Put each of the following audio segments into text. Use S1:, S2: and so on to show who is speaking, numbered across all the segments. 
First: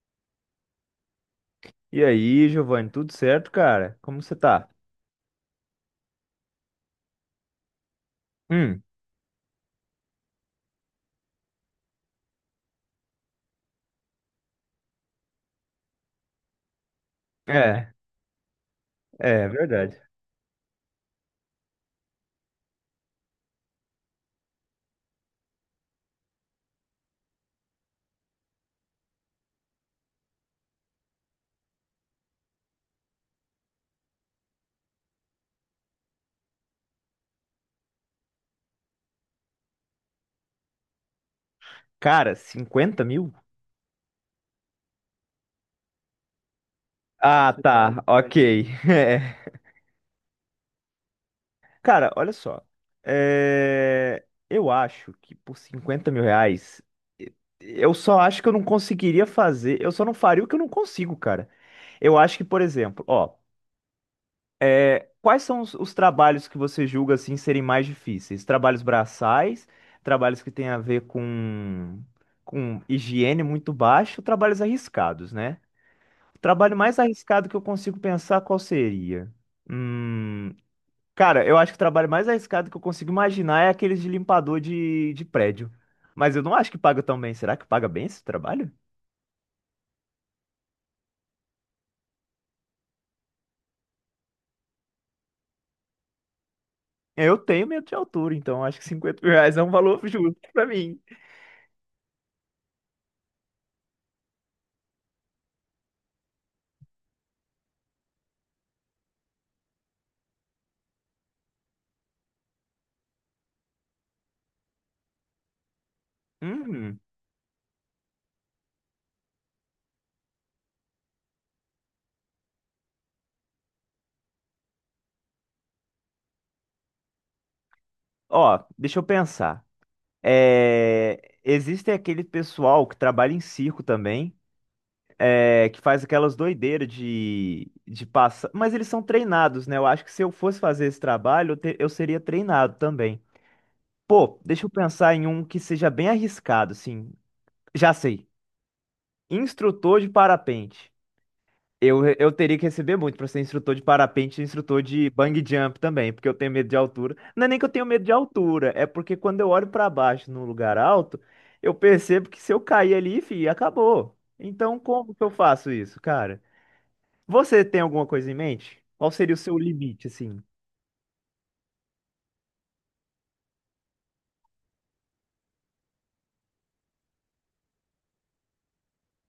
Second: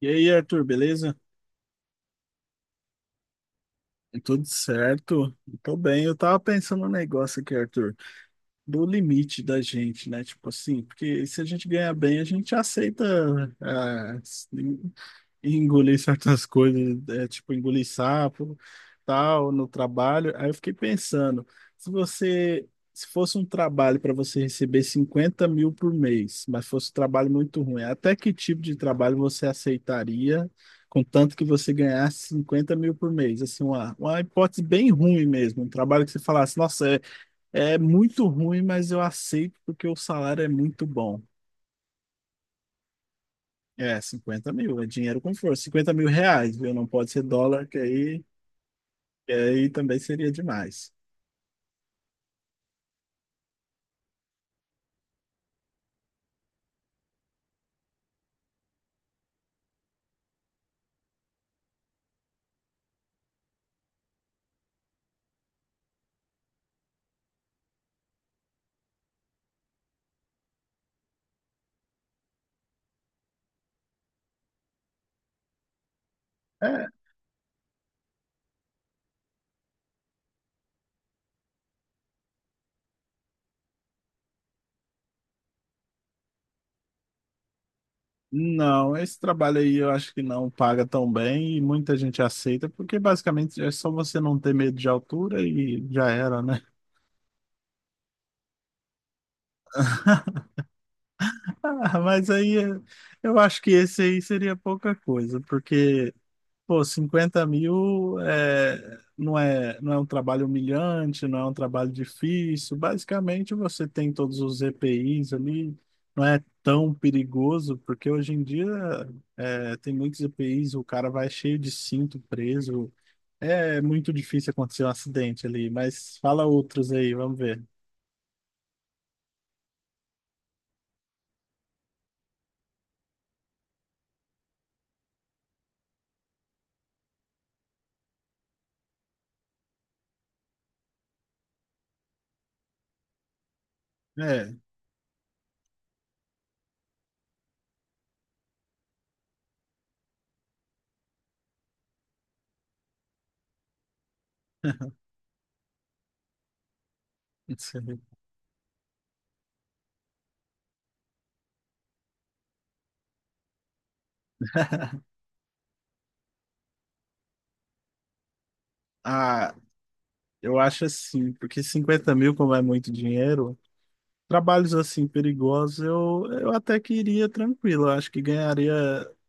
S1: E aí, Arthur, beleza?
S2: E aí, Giovanni, tudo certo, cara? Como você
S1: Tudo
S2: tá?
S1: certo? Tô bem. Eu tava pensando no negócio aqui, Arthur,
S2: Hum,
S1: do limite da gente, né? Tipo assim, porque se a gente ganhar bem, a gente aceita ah, e engolir certas coisas, é, tipo engolir
S2: é,
S1: sapo,
S2: é
S1: tal, no
S2: verdade.
S1: trabalho. Aí eu fiquei pensando, se você, se fosse um trabalho para você receber 50 mil por mês, mas fosse um trabalho muito ruim, até que tipo de trabalho você aceitaria, contanto que você ganhasse 50 mil por mês? Assim, uma hipótese bem ruim mesmo, um trabalho que você falasse, nossa, é, é muito ruim, mas eu aceito porque o salário é muito bom.
S2: Cara, 50 mil?
S1: É, 50 mil, é dinheiro com força. 50 mil reais, viu? Não pode ser
S2: Ah,
S1: dólar,
S2: tá, ok.
S1: que
S2: É.
S1: aí também seria demais.
S2: Cara, olha só. É, eu acho que por 50 mil reais, e- eu só acho que eu não conseguiria fazer. Eu só não faria o que eu não consigo, cara. Eu acho que, por exemplo, ó, é, quais são os trabalhos que você julga assim serem mais difíceis? Trabalhos braçais, trabalhos que têm a ver com higiene muito baixa, trabalhos arriscados, né? O trabalho
S1: É,
S2: mais arriscado que eu consigo pensar qual seria? Hum, cara, eu acho que o trabalho mais arriscado que eu consigo imaginar é aqueles de limpador de prédio. Mas eu não acho que paga tão bem. Será que paga bem esse trabalho?
S1: não, esse trabalho aí eu acho que não paga tão bem e muita gente aceita, porque basicamente é só você não ter medo de altura e já era, né?
S2: Eu tenho medo de altura, então acho que 50 mil reais é um valor justo pra mim.
S1: Mas aí eu acho que esse aí seria pouca coisa, porque Pô, 50 mil é, não é um trabalho humilhante, não é um trabalho difícil. Basicamente, você tem todos os EPIs ali, não é tão
S2: Hum.
S1: perigoso, porque hoje em dia é, tem muitos EPIs, o cara vai cheio de cinto preso. É muito difícil acontecer um acidente ali, mas fala outros aí, vamos ver.
S2: Ó, deixa eu pensar. É, existe aquele pessoal que trabalha em circo também, é, que faz aquelas doideiras de passar. Mas eles são treinados, né? Eu acho que se eu fosse fazer esse trabalho, eu seria treinado também. Pô,
S1: É.
S2: deixa eu pensar em um que seja bem arriscado, assim. Já sei. Instrutor de parapente. Eu teria que receber muito pra ser instrutor de parapente e instrutor de bungee jump também, porque eu tenho medo de altura. Não é nem que eu tenho medo de altura, é porque quando eu olho pra baixo num lugar alto, eu percebo que se eu cair ali, fi, acabou. Então, como que eu faço isso, cara? Você tem alguma coisa em mente? Qual seria o
S1: Ah,
S2: seu limite, assim?
S1: eu acho assim, porque 50 mil, como é muito dinheiro, trabalhos assim perigosos, eu até que iria tranquilo. Eu acho que ganharia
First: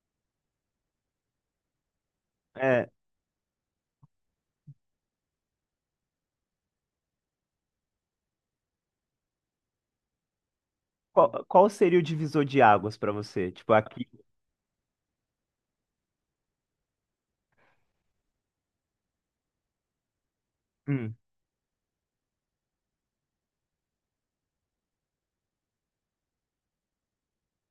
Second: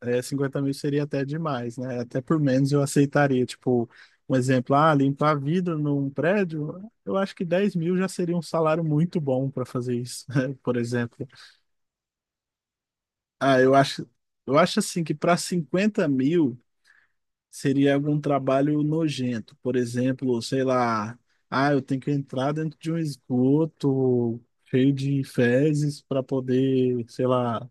S1: 50 mil seria até demais, né? Até por menos eu
S2: É,
S1: aceitaria. Tipo, um exemplo, ah, limpar vidro num prédio, eu acho que 10 mil já seria um salário muito bom para fazer isso, né? Por exemplo.
S2: qual seria o divisor de águas pra você?
S1: Ah,
S2: Tipo,
S1: eu acho,
S2: aqui.
S1: eu acho assim que para 50 mil seria algum trabalho nojento, por exemplo, sei
S2: Hum.
S1: lá, ah, eu tenho que entrar dentro de um esgoto cheio de fezes para poder, sei lá,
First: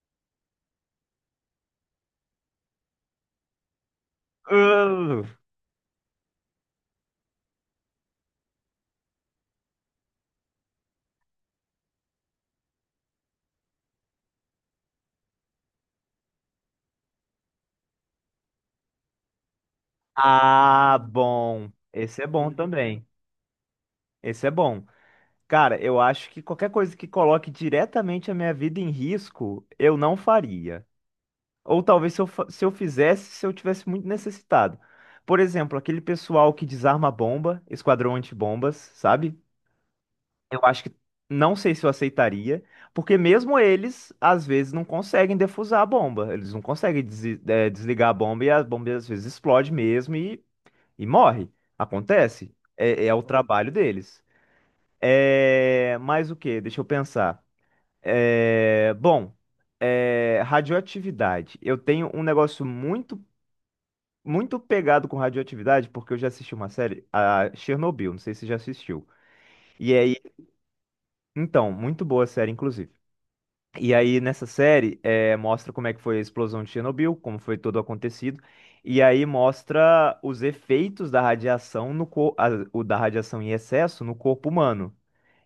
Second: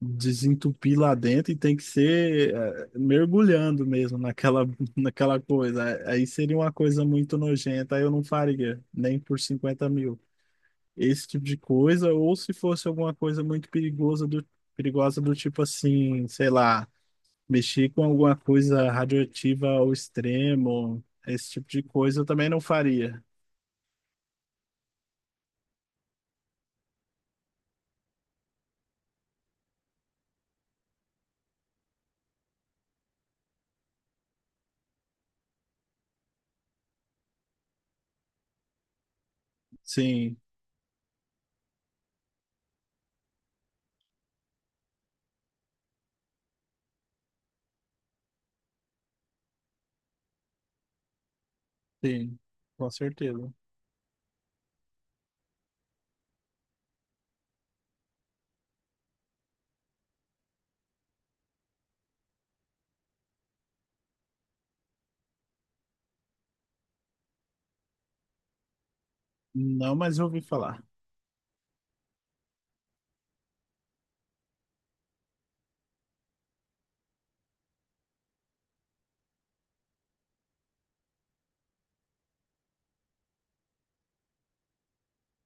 S1: desentupir lá dentro e tem que ser mergulhando mesmo naquela
S2: Uh!
S1: naquela coisa. Aí seria uma coisa muito nojenta, aí eu não faria, nem por 50 mil. Esse tipo de coisa, ou se fosse alguma coisa muito perigosa do tipo assim, sei lá, mexer com alguma coisa radioativa ao
S2: Ah,
S1: extremo, esse tipo
S2: bom.
S1: de coisa
S2: Esse
S1: eu
S2: é
S1: também
S2: bom
S1: não
S2: também.
S1: faria.
S2: Esse é bom. Cara, eu acho que qualquer coisa que coloque diretamente a minha vida em risco, eu não faria. Ou talvez se eu fizesse, se eu tivesse muito necessitado. Por exemplo, aquele pessoal que desarma a bomba, esquadrão antibombas, sabe?
S1: Sim,
S2: Eu acho que não sei se eu aceitaria, porque mesmo eles, às vezes, não conseguem defusar a bomba. Eles não conseguem desligar a bomba e a bomba às vezes explode mesmo e morre.
S1: sim,
S2: Acontece.
S1: com
S2: É, é o
S1: certeza.
S2: trabalho deles. É... Mas o quê? Deixa eu pensar. É, bom, é, radioatividade. Eu tenho um negócio muito, muito pegado com radioatividade, porque eu já assisti uma série, a Chernobyl, não sei se você já assistiu. E
S1: Não,
S2: aí,
S1: mas eu ouvi falar.
S2: então, muito boa a série, inclusive. E aí, nessa série, é, mostra como é que foi a explosão de Chernobyl, como foi todo acontecido. E aí mostra os efeitos da radiação no cor... o da radiação em excesso no corpo humano.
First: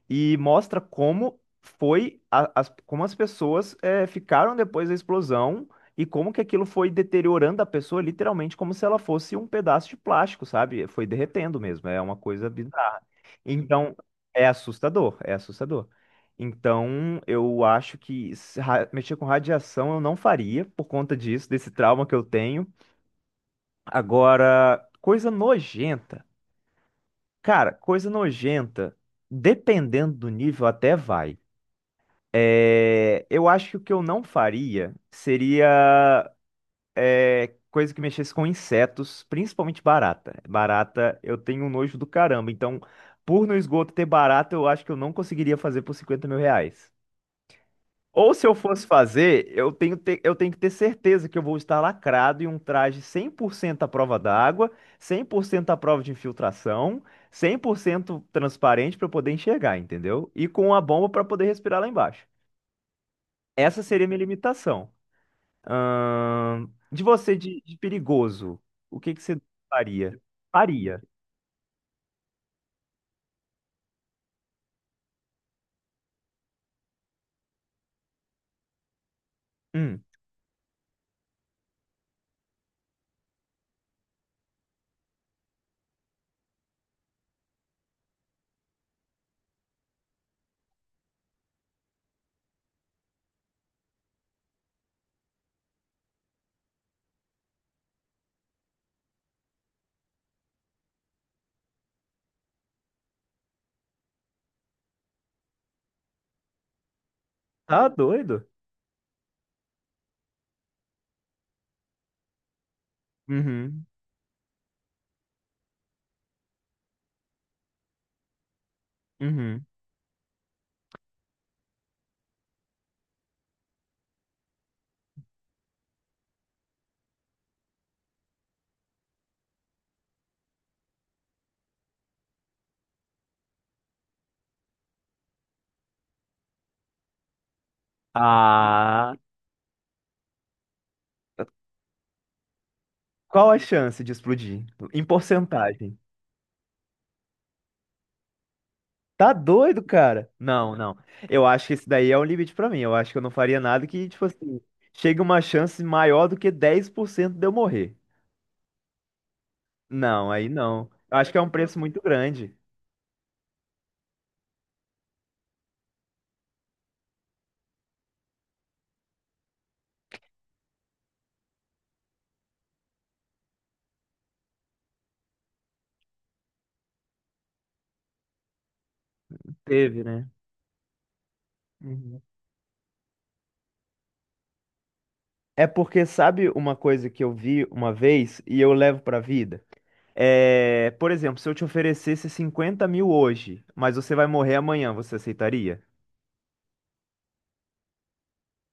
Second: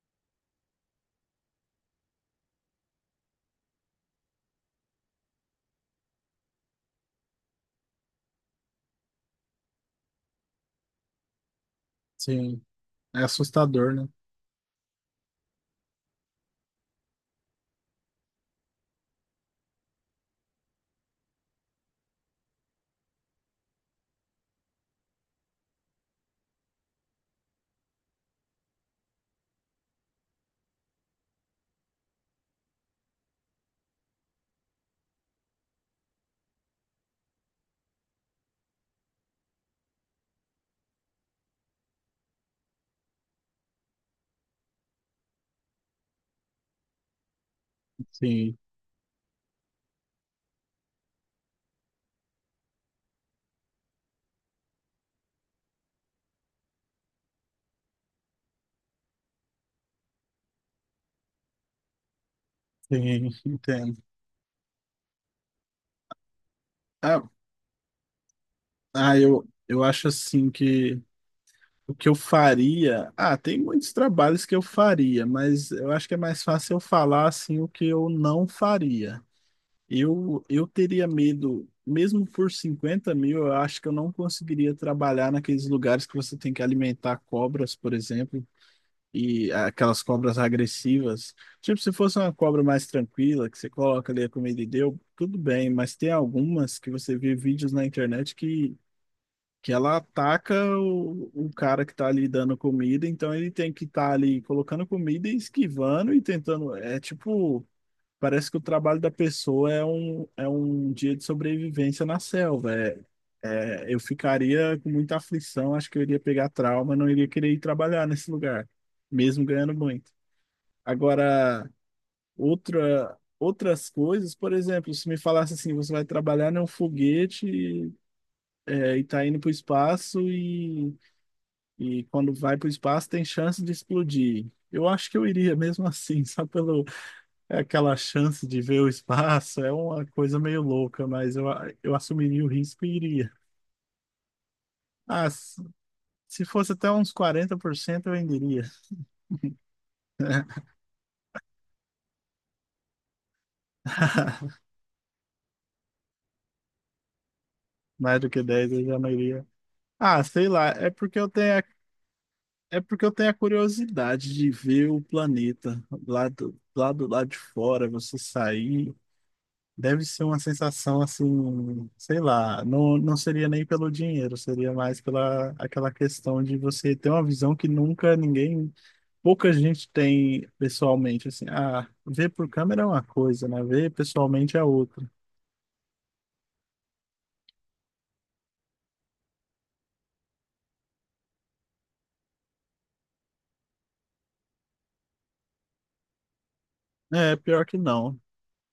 S2: E mostra como foi como as pessoas ficaram depois da explosão e como que aquilo foi deteriorando a pessoa literalmente como se ela fosse um pedaço de plástico, sabe? Foi derretendo mesmo, é uma coisa
S1: Sim,
S2: bizarra.
S1: é assustador,
S2: Então,
S1: né?
S2: é assustador, é assustador. Então, eu acho que mexer com radiação eu não faria por conta disso, desse trauma que eu tenho. Agora, coisa nojenta. Cara, coisa nojenta, dependendo do nível, até vai. É, eu acho que o que eu não faria seria é, coisa que mexesse com insetos, principalmente barata. Barata, eu tenho um nojo do caramba. Então, por no esgoto ter barata, eu acho que eu não conseguiria fazer por 50 mil reais. Ou se eu
S1: Sim,
S2: fosse fazer, eu tenho que ter certeza que eu vou estar lacrado em um traje 100% à prova d'água, 100% à prova de infiltração, 100% transparente para eu poder enxergar, entendeu? E com a bomba para poder respirar lá embaixo.
S1: sim,
S2: Essa
S1: entendo.
S2: seria a minha limitação. De
S1: Ah,
S2: você, de perigoso, o que que você
S1: eu acho
S2: faria?
S1: assim que
S2: Faria.
S1: o que eu faria. Ah, tem muitos trabalhos que eu faria, mas eu acho que é mais fácil eu falar assim o que eu não faria.
S2: Hum,
S1: Eu teria medo, mesmo por 50 mil, eu acho que eu não conseguiria trabalhar naqueles lugares que você tem que alimentar cobras, por exemplo, e aquelas cobras agressivas. Tipo, se fosse uma cobra mais tranquila, que você coloca ali a comida e deu, tudo bem, mas tem algumas que você vê vídeos na internet que ela ataca o cara que tá ali dando comida, então ele tem que estar ali colocando comida e esquivando e tentando. É tipo.
S2: tá doido?
S1: Parece que o trabalho da pessoa é é um dia de sobrevivência na selva.
S2: Uhum,
S1: Eu ficaria com muita aflição, acho que eu iria pegar trauma, não iria querer ir trabalhar nesse lugar, mesmo
S2: uhum.
S1: ganhando muito. Agora, outras coisas, por exemplo, se me falasse assim, você vai trabalhar num foguete e tá indo para o espaço, e quando vai para o espaço tem chance de explodir. Eu acho que eu iria mesmo assim, só pelo, é aquela chance de ver o
S2: Ah,
S1: espaço, é uma coisa meio louca, eu assumiria o risco e iria.
S2: qual a chance de explodir? Em
S1: Ah, s-
S2: porcentagem.
S1: Se fosse até uns 40% eu ainda iria.
S2: Tá doido, cara? Não, não. Eu acho que esse daí é um limite pra mim. Eu acho que eu não faria nada que, tipo assim, chegue uma chance maior do que 10% de eu morrer.
S1: Mais do que 10 eu já não iria. Ah,
S2: Não,
S1: sei
S2: aí
S1: lá, é
S2: não. Eu
S1: porque eu
S2: acho que é um
S1: tenho a,
S2: preço muito grande.
S1: é porque eu tenho a curiosidade de ver o planeta lá do lado de fora, você sair. Deve ser uma sensação assim, sei lá, não seria nem pelo dinheiro, seria mais pela aquela questão de você ter uma visão que nunca ninguém, pouca gente
S2: Teve, né?
S1: tem pessoalmente, assim, ah,
S2: Uhum.
S1: ver por câmera é uma coisa, né? Ver pessoalmente é outra.
S2: É porque sabe uma coisa que eu vi uma vez e eu levo pra vida? É, por exemplo, se eu te oferecesse 50 mil hoje, mas você vai morrer amanhã, você aceitaria?
S1: É, pior que não.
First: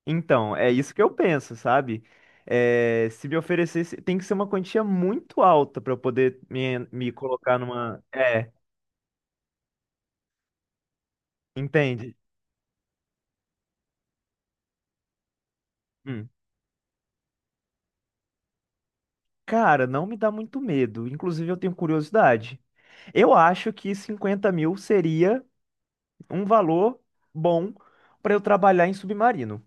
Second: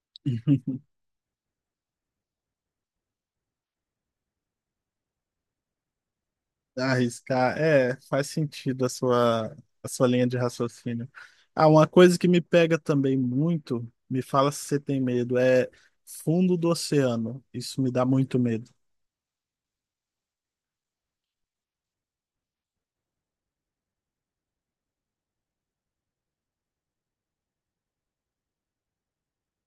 S2: Então, é isso que eu penso, sabe? É, se me oferecesse, tem que ser uma quantia muito alta pra eu poder me
S1: Arriscar,
S2: colocar
S1: é,
S2: numa.
S1: faz
S2: É,
S1: sentido a sua linha de raciocínio. Ah, uma
S2: entende?
S1: coisa que me pega também muito, me fala se você tem medo, é
S2: Hum.
S1: fundo do oceano. Isso me dá muito medo.
S2: Cara, não me dá muito medo. Inclusive, eu tenho curiosidade. Eu acho que 50 mil seria um valor bom pra eu trabalhar em submarino.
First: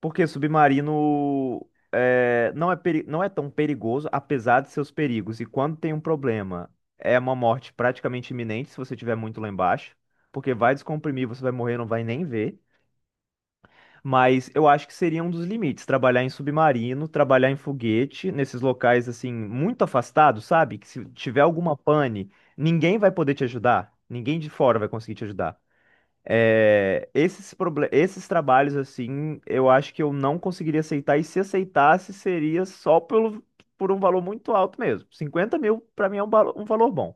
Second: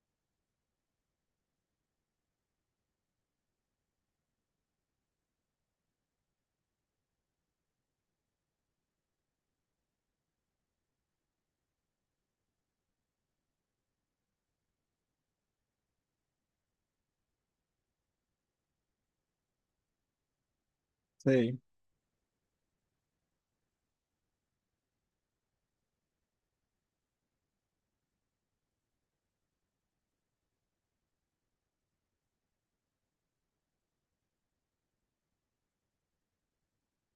S2: Porque submarino é, não é, não é tão perigoso, apesar de seus perigos. E quando tem um problema, é uma morte praticamente iminente se você estiver muito lá embaixo. Porque vai descomprimir, você vai morrer, não vai nem ver. Mas eu acho que seria um dos limites, trabalhar em submarino, trabalhar em foguete, nesses locais assim, muito afastados, sabe? Que se tiver
S1: Sei.
S2: alguma pane, ninguém vai poder te ajudar. Ninguém de fora vai conseguir te ajudar. É, esses trabalhos, assim, eu acho que eu não conseguiria aceitar, e se aceitasse, seria só pelo, por um valor muito alto mesmo. 50 mil, pra mim, é um valor bom.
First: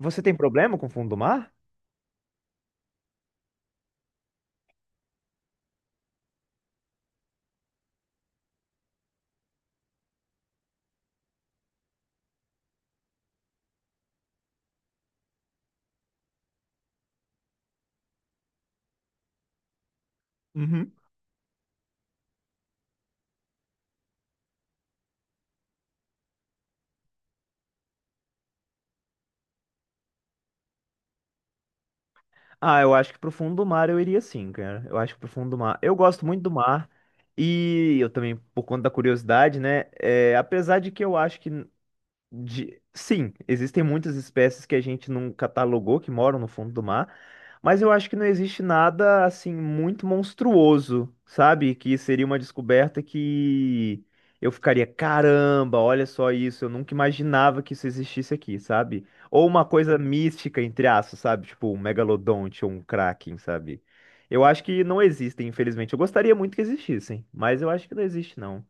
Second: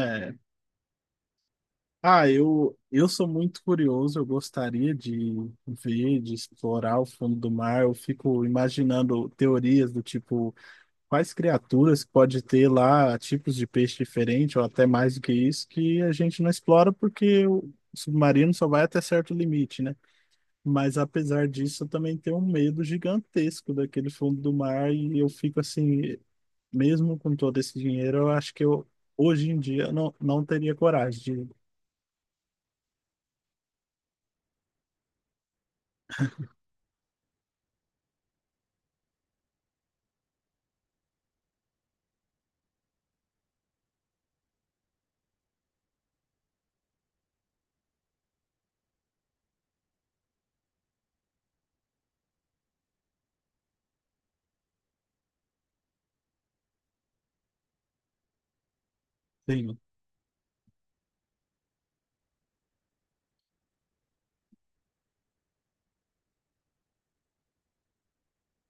S2: Você tem problema com o fundo do mar?
S1: Eu sou muito curioso, eu gostaria de ver, de explorar o fundo do mar. Eu fico imaginando teorias do tipo, quais criaturas pode ter lá, tipos de peixe diferente, ou até mais do que isso, que a gente não explora porque o submarino só vai até certo limite, né?
S2: Uhum.
S1: Mas apesar disso, eu também tenho um medo gigantesco daquele fundo do mar e eu fico assim, mesmo com todo esse dinheiro, eu acho que eu hoje em dia não, não teria coragem de.
S2: Ah, eu acho que pro fundo do mar eu iria sim, cara. Eu acho que pro fundo do mar. Eu gosto muito do mar. E eu também, por conta da curiosidade, né? É, apesar de que eu acho que. De... Sim, existem muitas espécies que a gente não catalogou, que moram no fundo do mar, mas eu acho que não existe nada assim muito monstruoso, sabe? Que seria uma descoberta que eu ficaria, caramba, olha só isso, eu nunca imaginava que isso existisse aqui, sabe? Ou uma
S1: Sim.
S2: coisa mística, entre aspas, sabe? Tipo um megalodonte ou um kraken, sabe? Eu acho que não existem, infelizmente. Eu gostaria muito que existissem, mas eu acho que não existe, não.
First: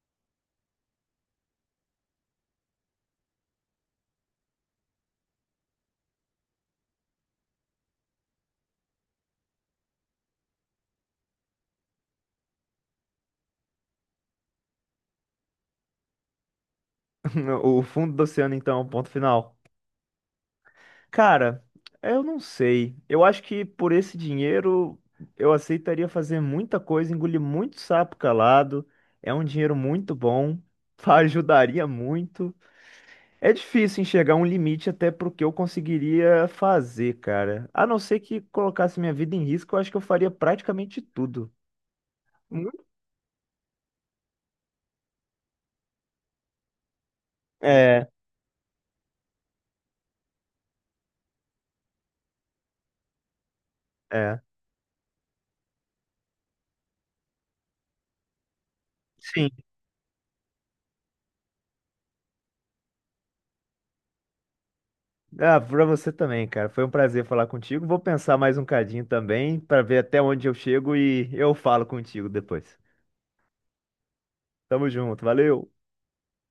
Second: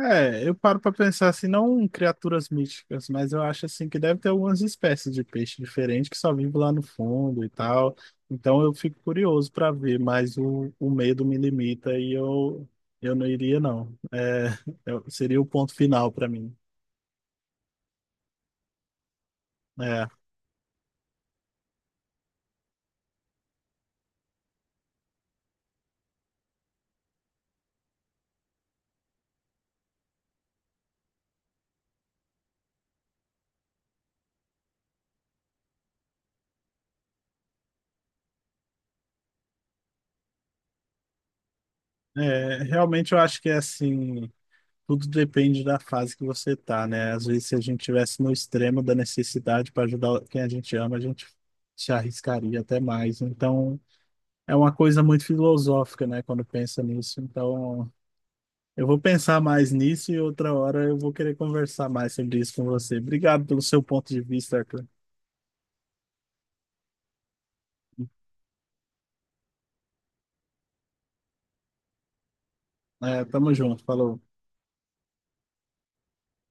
S1: É, eu paro pra pensar assim, não criaturas míticas, mas eu acho assim que deve ter algumas espécies de peixe diferente que só vive lá no fundo e tal. Então eu fico curioso pra ver, mas o medo me limita eu não iria não. É, eu seria o ponto final pra mim.
S2: O fundo do oceano, então, é o ponto final.
S1: É,
S2: Cara, eu não sei. Eu acho que por esse dinheiro eu aceitaria fazer muita coisa, engolir muito sapo calado. É um dinheiro muito bom, ajudaria muito. É difícil enxergar um limite até pro que eu conseguiria fazer, cara. A não ser que colocasse minha vida em risco, eu acho que eu faria praticamente tudo. Hum?
S1: realmente eu acho que é assim, tudo depende da fase que você tá, né? Às vezes se a gente
S2: É,
S1: tivesse no extremo da necessidade para ajudar quem a gente ama, a gente se arriscaria até mais. Então
S2: é.
S1: é uma coisa muito filosófica, né, quando pensa nisso. Então, eu vou pensar
S2: Sim.
S1: mais nisso e outra hora eu vou querer conversar mais sobre isso com você. Obrigado pelo seu ponto de vista, Arthur.
S2: Ah, pra você também, cara. Foi um prazer falar contigo. Vou pensar mais um cadinho também, pra ver até onde eu chego e eu falo contigo depois.
S1: É, tamo junto, falou.
S2: Tamo junto, valeu!